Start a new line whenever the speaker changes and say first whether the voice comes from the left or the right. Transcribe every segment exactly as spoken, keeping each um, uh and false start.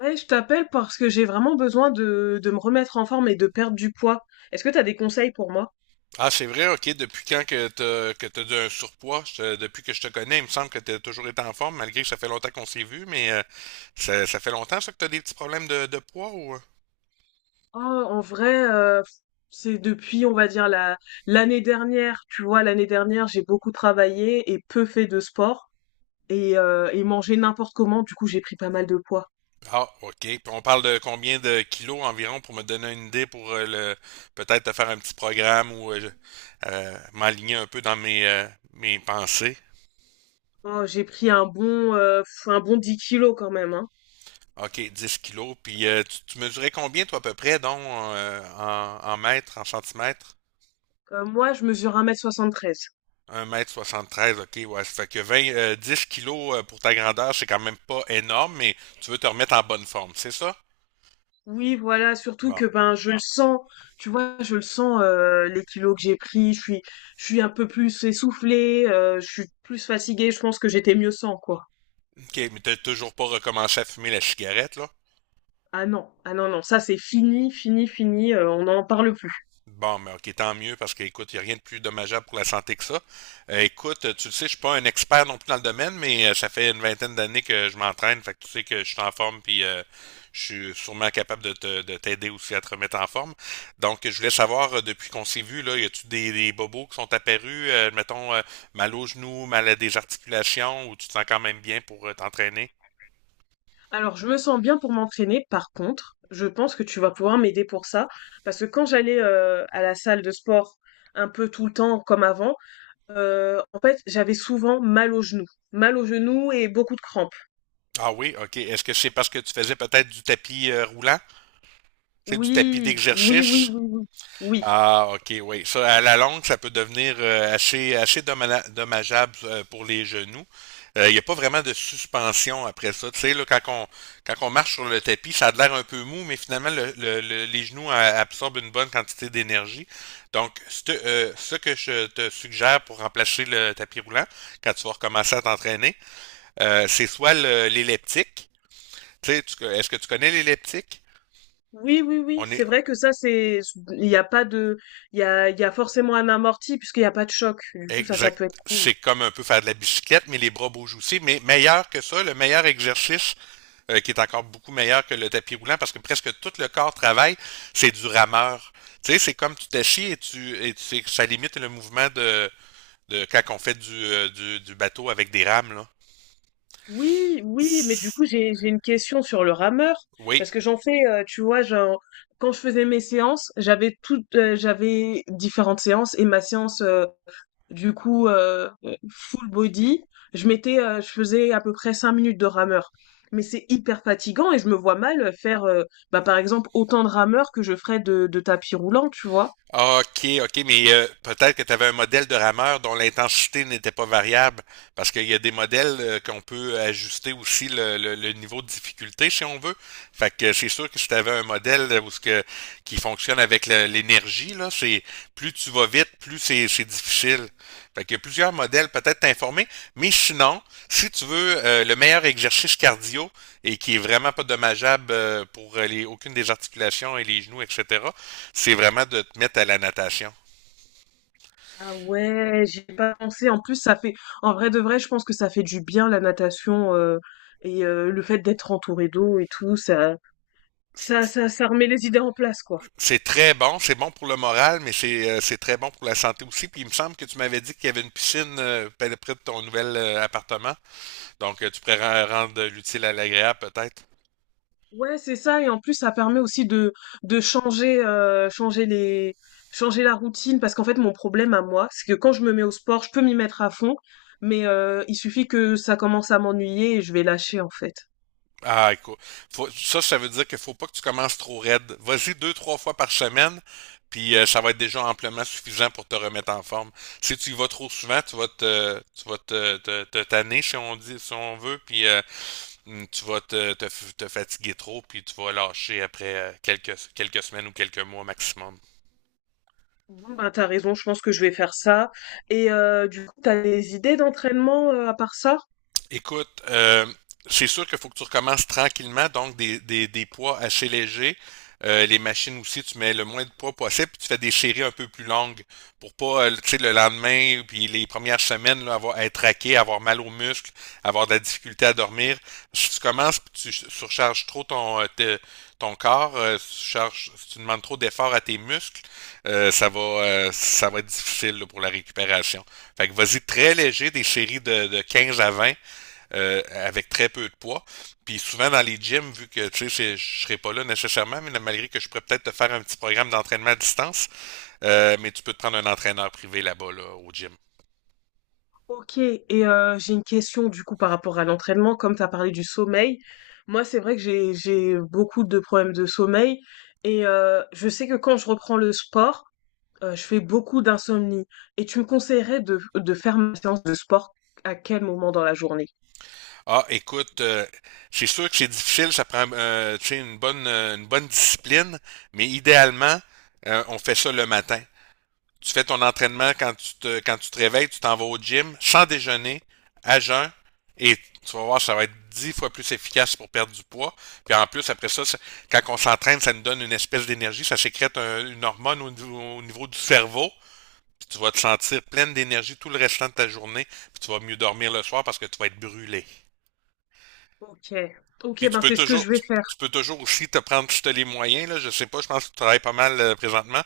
left: Ouais, je t'appelle parce que j'ai vraiment besoin de, de me remettre en forme et de perdre du poids. Est-ce que t'as des conseils pour moi?
right: Ah, c'est vrai, ok. Depuis quand que t'as que t'as du un surpoids? Je te- depuis que je te connais, il me semble que t'as toujours été en forme, malgré que ça fait longtemps qu'on s'est vu, mais euh, ça, ça fait longtemps ça que t'as des petits problèmes de, de poids ou?
left: Oh, en vrai, euh, c'est depuis, on va dire, la, l'année dernière. Tu vois, l'année dernière, j'ai beaucoup travaillé et peu fait de sport et, euh, et mangé n'importe comment. Du coup, j'ai pris pas mal de poids.
right: Ah, ok. Puis on parle de combien de kilos environ pour me donner une idée pour euh, le peut-être te faire un petit programme ou euh, je- euh, m'aligner un peu dans mes euh, mes pensées.
left: Oh, j'ai pris un bon, euh, un bon dix kilos quand même, hein.
right: Ok, dix kilos. Puis euh, tu, tu mesurais combien toi à peu près, donc euh, en, en mètres, en centimètres?
left: Heu, moi, je mesure un m soixante-treize.
right: Un mètre soixante treize, ok, ouais. Ça fait que vingt euh, dix kilos euh, pour ta grandeur, c'est quand même pas énorme, mais tu veux te remettre en bonne forme, c'est ça?
left: Oui, voilà, surtout que,
right: Bon.
left: ben, je le sens, tu vois? Je le sens, heu, les kilos que j'ai pris, je suis je suis un peu plus essoufflée, heu, je suis plus fatiguée, je pense que j'étais mieux sans, quoi.
right: Ok, mais t'as toujours pas recommencé à fumer la cigarette, là?
left: Ah non, ah non, non, ça, c'est fini, fini, fini, heu, on n'en parle plus.
right: Bon, mais ok, tant mieux, parce qu'écoute, il n'y a rien de plus dommageable pour la santé que ça. Euh, écoute, tu le sais, je suis pas un expert non plus dans le domaine, mais euh, ça fait une vingtaine d'années que je m'entraîne, fait que tu sais que je suis en forme, puis euh, je suis sûrement capable de te- de t'aider aussi à te remettre en forme. Donc, je voulais savoir, euh, depuis qu'on s'est vu, là, y a-tu des, des bobos qui sont apparus, euh, mettons, euh, mal aux genoux, mal à des articulations, ou tu te sens quand même bien pour euh, t'entraîner?
left: Alors je me sens bien pour m'entraîner, par contre, je pense que tu vas pouvoir m'aider pour ça, parce que quand j'allais, heu, à la salle de sport un peu tout le temps comme avant, heu, en fait, j'avais souvent mal aux genoux mal aux genoux et beaucoup de crampes.
right: Ah oui, ok. Est-ce que c'est parce que tu faisais peut-être du tapis euh, roulant? Tu sais, du tapis
left: Oui, oui, oui,
right: d'exercice?
left: oui, oui. Oui.
right: Ah, ok, oui. Ça, à la longue, ça peut devenir euh, assez, assez domma- dommageable euh, pour les genoux. Euh, Il n'y a pas vraiment de suspension après ça. Tu sais, là, quand on, quand on marche sur le tapis, ça a l'air un peu mou, mais finalement, le, le- le- les genoux euh, absorbent une bonne quantité d'énergie. Donc, c'te- euh, ce que je te suggère pour remplacer le tapis roulant, quand tu vas recommencer à t'entraîner, euh, c'est soit le- l'elliptique. Tu sais, tu- est-ce que tu connais l'elliptique?
left: Oui, oui, oui,
right: On est.
left: c'est vrai que ça, c'est, il n'y a pas de, il y a, il y a forcément un amorti puisqu'il n'y a pas de choc. Du coup, ça, ça
right: Exact.
left: peut être cool.
right: C'est comme un peu faire de la bicyclette, mais les bras bougent aussi. Mais meilleur que ça, le meilleur exercice, euh, qui est encore beaucoup meilleur que le tapis roulant, parce que presque tout le corps travaille, c'est du rameur. Tu sais, c'est comme tu t'assis et tu, et tu sais, ça limite le mouvement de, de quand on fait du, euh, du, du bateau avec des rames, là.
left: Oui, oui, mais du coup, j'ai, j'ai une question sur le rameur
right: Oui.
left: parce que j'en fais, euh, tu vois, genre, quand je faisais mes séances, j'avais toutes, euh, j'avais différentes séances et ma séance euh, Du coup, euh, full body, je mettais, euh, je faisais à peu près cinq minutes de rameur. Mais c'est hyper fatigant et je me vois mal faire, euh, bah, par exemple, autant de rameurs que je ferais de, de tapis roulant, tu vois.
right: Ah, OK, OK, mais euh, peut-être que tu avais un modèle de rameur dont l'intensité n'était pas variable, parce qu'il y a des modèles euh, qu'on peut ajuster aussi le, le- le niveau de difficulté si on veut. Fait que c'est sûr que si tu avais un modèle euh, où ce que, qui fonctionne avec le- l'énergie, là, c'est plus tu vas vite, plus c'est c'est difficile. Fait qu'il y a plusieurs modèles, peut-être t'informer, mais sinon, si tu veux euh, le meilleur exercice cardio et qui est vraiment pas dommageable euh, pour euh, les, aucune des articulations et les genoux, et cetera, c'est vraiment de te mettre à la natation.
left: Ah ouais, j'ai pas pensé. En plus, ça fait, en vrai de vrai, je pense que ça fait du bien la natation euh, et euh, le fait d'être entouré d'eau et tout, ça, ça, ça, ça remet les idées en place, quoi.
right: C'est très bon, c'est bon pour le moral, mais c'est euh, c'est très bon pour la santé aussi. Puis il me semble que tu m'avais dit qu'il y avait une piscine euh, près de ton nouvel euh, appartement. Donc euh, tu pourrais rendre l'utile à l'agréable peut-être.
left: Ouais, c'est ça. Et en plus, ça permet aussi de, de changer, euh, changer les, changer la routine. Parce qu'en fait, mon problème à moi, c'est que quand je me mets au sport, je peux m'y mettre à fond, mais euh, il suffit que ça commence à m'ennuyer et je vais lâcher, en fait.
right: Ah, écoute, faut- ça, ça veut dire qu'il faut pas que tu commences trop raide. Vas-y deux, trois fois par semaine, puis euh, ça va être déjà amplement suffisant pour te remettre en forme. Si tu y vas trop souvent, tu vas te, tu vas te, te, te tanner, si on dit, si on veut, puis euh, mm, tu vas te, te, f- te fatiguer trop, puis tu vas lâcher après euh, quelques, quelques semaines ou quelques mois maximum.
left: Bon, bah, t'as raison, je pense que je vais faire ça. Et euh, du coup, t'as des idées d'entraînement euh, à part ça?
right: Écoute, euh, c'est sûr qu'il faut que tu recommences tranquillement, donc des, des, des poids assez légers. Euh, les machines aussi, tu mets le moins de poids possible, puis tu fais des séries un peu plus longues pour pas, euh, tu sais, le lendemain, puis les premières semaines, là, avoir, être raqué, avoir mal aux muscles, avoir de la difficulté à dormir. Si tu commences, puis tu surcharges trop ton, euh, te- ton corps, euh, si tu, charges- si tu demandes trop d'efforts à tes muscles, euh, ça va, euh, ça va être difficile là, pour la récupération. Fait que vas-y très léger, des séries de, de quinze à vingt euh, avec très peu de poids. Puis souvent dans les gyms, vu que tu sais, je serai pas là nécessairement, mais malgré que je pourrais peut-être te faire un petit programme d'entraînement à distance, euh, mais tu peux te prendre un entraîneur privé là-bas là, au gym.
left: Ok, et euh, j'ai une question du coup par rapport à l'entraînement, comme t'as parlé du sommeil. Moi, c'est vrai que j'ai j'ai beaucoup de problèmes de sommeil et euh, je sais que quand je reprends le sport, Heu, je fais beaucoup d'insomnie et tu me conseillerais de de faire ma séance de sport à quel moment dans la journée?
right: Ah, écoute, euh, c'est sûr que c'est difficile, ça prend euh, tu sais, une bonne euh, une bonne discipline, mais idéalement, euh, on fait ça le matin. Tu fais ton entraînement quand tu te, quand tu te réveilles, tu t'en vas au gym sans déjeuner, à jeun, et tu vas voir, ça va être dix fois plus efficace pour perdre du poids. Puis en plus, après ça, ça- quand on s'entraîne, ça nous donne une espèce d'énergie, ça sécrète un- une hormone au, au niveau du cerveau. Puis tu vas te sentir pleine d'énergie tout le restant de ta journée. Puis tu vas mieux dormir le soir parce que tu vas être brûlé.
left: OK. OK,
right: Puis tu
left: ben,
right: peux
left: c'est ce que
right: toujours,
left: je vais
right: tu,
left: faire.
right: tu peux toujours aussi te prendre, si tu as les moyens, là, je sais pas, je pense que tu travailles pas mal euh, présentement,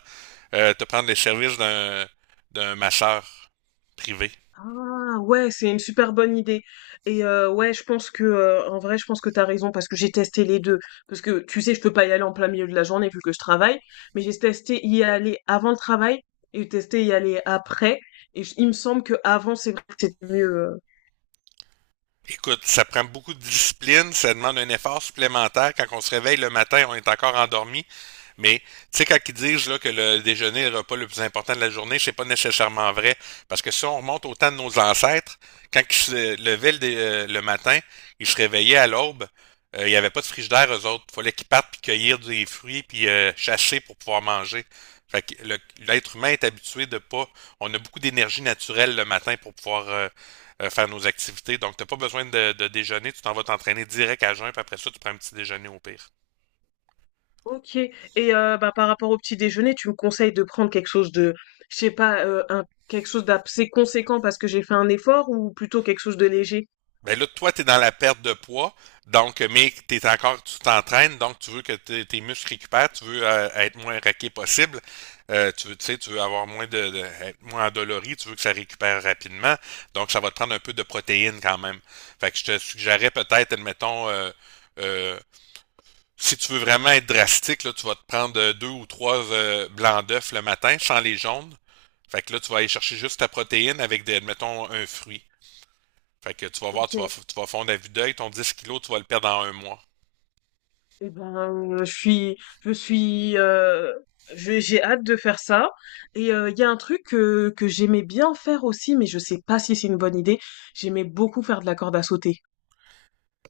right: euh, te prendre les services d'un d'un masseur privé.
left: Ah ouais, c'est une super bonne idée. Et euh, ouais, je pense que euh, en vrai, je pense que t'as raison parce que j'ai testé les deux. Parce que tu sais, je peux pas y aller en plein milieu de la journée vu que je travaille, mais j'ai testé y aller avant le travail et testé y aller après. Et j- il me semble que avant, c'est vrai que c'était mieux. Euh,
right: Écoute, ça prend beaucoup de discipline, ça demande un effort supplémentaire. Quand on se réveille le matin, on est encore endormi. Mais tu sais, quand ils disent là, que le déjeuner est le repas le plus important de la journée, c'est pas nécessairement vrai. Parce que si on remonte au temps de nos ancêtres, quand ils se levaient le, dé- euh, le matin, ils se réveillaient à l'aube, euh, il n'y avait pas de frigidaire, eux autres. Il fallait qu'ils partent puis cueillir des fruits puis euh, chasser pour pouvoir manger. Fait que le- l'être humain est habitué de pas. On a beaucoup d'énergie naturelle le matin pour pouvoir euh, euh, faire nos activités. Donc, t'as pas besoin de, de déjeuner. Tu t'en vas t'entraîner direct à jeun, puis après ça, tu prends un petit déjeuner au pire.
left: Ok. Et euh, bah, par rapport au petit déjeuner, tu me conseilles de prendre quelque chose de, je sais pas, euh, un, quelque chose d'assez conséquent parce que j'ai fait un effort ou plutôt quelque chose de léger?
right: Ben là, toi, t'es dans la perte de poids, donc, euh, mais t'es encore, tu t'entraînes, donc tu veux que tes, tes muscles récupèrent, tu veux euh, être moins raqué possible, euh, tu veux, tu sais, tu veux avoir moins de, de- être moins endolori, tu veux que ça récupère rapidement, donc ça va te prendre un peu de protéines quand même. Fait que je te suggérerais peut-être, admettons, euh, euh, si tu veux vraiment être drastique, là, tu vas te prendre euh, deux ou trois euh, blancs d'œufs le matin, sans les jaunes. Fait que là, tu vas aller chercher juste ta protéine avec, des, mettons, un fruit. Fait que tu vas voir, tu vas,
left: Ok.
right: f- tu vas fondre à vue d'œil, ton dix kilos, tu vas le perdre en un mois.
left: Eh ben, euh, je suis, je suis, euh, je- j'ai hâte de faire ça. Et euh, il y a un truc que, que j'aimais bien faire aussi, mais je sais pas si c'est une bonne idée. J'aimais beaucoup faire de la corde à sauter.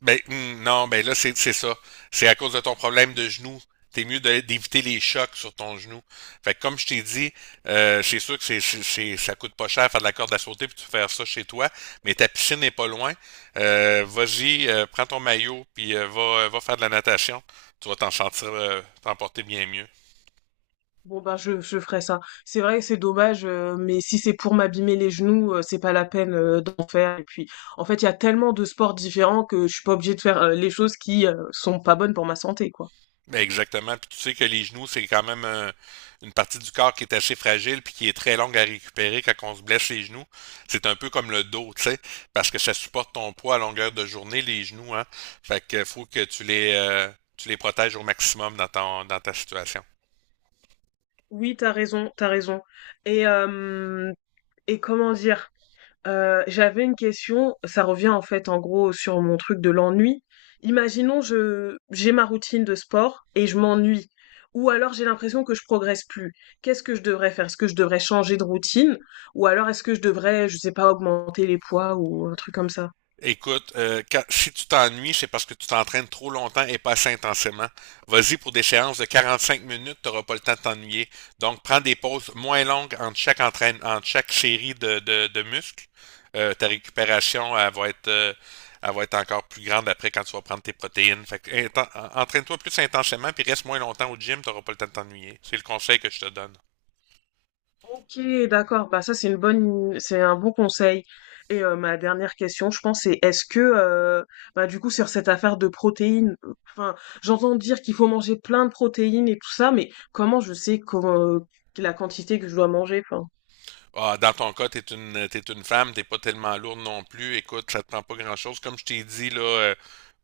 right: Ben, hum, non, ben là, c'est c'est ça. C'est à cause de ton problème de genou. T'es mieux de- d'éviter les chocs sur ton genou. Fait que comme je t'ai dit, euh, c'est sûr que c'est, c'est, c'est- ça coûte pas cher faire de la corde à sauter puis tu faire ça chez toi, mais ta piscine n'est pas loin. Euh, vas-y, euh, prends ton maillot puis euh, va, euh, va faire de la natation. Tu vas t'en sentir, euh, t'en porter bien mieux.
left: Bon bah je, je ferai ça. C'est vrai que c'est dommage, euh, mais si c'est pour m'abîmer les genoux, euh, c'est pas la peine euh, d'en faire. Et puis, en fait, il y a tellement de sports différents que je suis pas obligée de faire euh, les choses qui euh, sont pas bonnes pour ma santé, quoi.
right: Ben, exactement. Puis tu sais que les genoux, c'est quand même euh, une partie du corps qui est assez fragile puis qui est très longue à récupérer quand on se blesse les genoux. C'est un peu comme le dos, tu sais, parce que ça supporte ton poids à longueur de journée, les genoux, hein. Fait que faut que tu les euh, tu les protèges au maximum dans ton dans ta situation.
left: Oui, t'as raison, t'as raison. Et euh, et comment dire? Euh, j'avais une question, ça revient en fait en gros sur mon truc de l'ennui. Imaginons je j'ai ma routine de sport et je m'ennuie, ou alors j'ai l'impression que je progresse plus. Qu'est-ce que je devrais faire? Est-ce que je devrais changer de routine, ou alors est-ce que je devrais, je sais pas, augmenter les poids ou un truc comme ça?
right: Écoute, euh, quand- si tu t'ennuies, c'est parce que tu t'entraînes trop longtemps et pas assez intensément. Vas-y pour des séances de quarante-cinq minutes, tu n'auras pas le temps de t'ennuyer. Donc, prends des pauses moins longues entre chaque entraîne, entre chaque série de, de, de muscles. Euh, ta récupération, elle va être, euh, elle va être encore plus grande après quand tu vas prendre tes protéines. Fait que, inten- entraîne-toi plus intensément, puis reste moins longtemps au gym, tu n'auras pas le temps de t'ennuyer. C'est le conseil que je te donne.
left: Ok, d'accord. Bah ça c'est une bonne, c'est un bon conseil. Et euh, ma dernière question, je pense, c'est est-ce que, euh, bah du coup sur cette affaire de protéines, euh, enfin j'entends dire qu'il faut manger plein de protéines et tout ça, mais comment je sais comment, euh, la quantité que je dois manger, enfin.
right: Ah, dans ton cas, t'es une, t'es une femme, t'es pas tellement lourde non plus. Écoute, ça te prend pas grand-chose. Comme je t'ai dit, là, euh,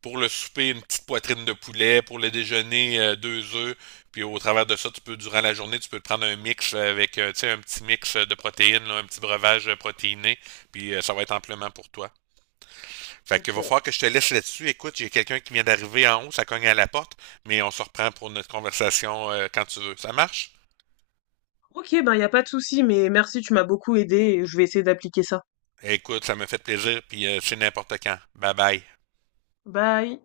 right: pour le souper, une petite poitrine de poulet. Pour le déjeuner, euh, deux œufs. Puis au travers de ça, tu peux, durant la journée, tu peux te prendre un mix avec, euh, tu sais, un petit mix de protéines, là, un petit breuvage euh, protéiné. Puis euh, ça va être amplement pour toi. Fait que va
left: Ok,
right: falloir que je te laisse là-dessus. Écoute, j'ai quelqu'un qui vient d'arriver en haut, ça cogne à la porte. Mais on se reprend pour notre conversation euh, quand tu veux. Ça marche?
left: ok, bah y a pas de souci, mais merci, tu m'as beaucoup aidé et je vais essayer d'appliquer ça.
right: Écoute, ça me fait plaisir. Puis euh, c'est n'importe quand. Bye bye.
left: Bye.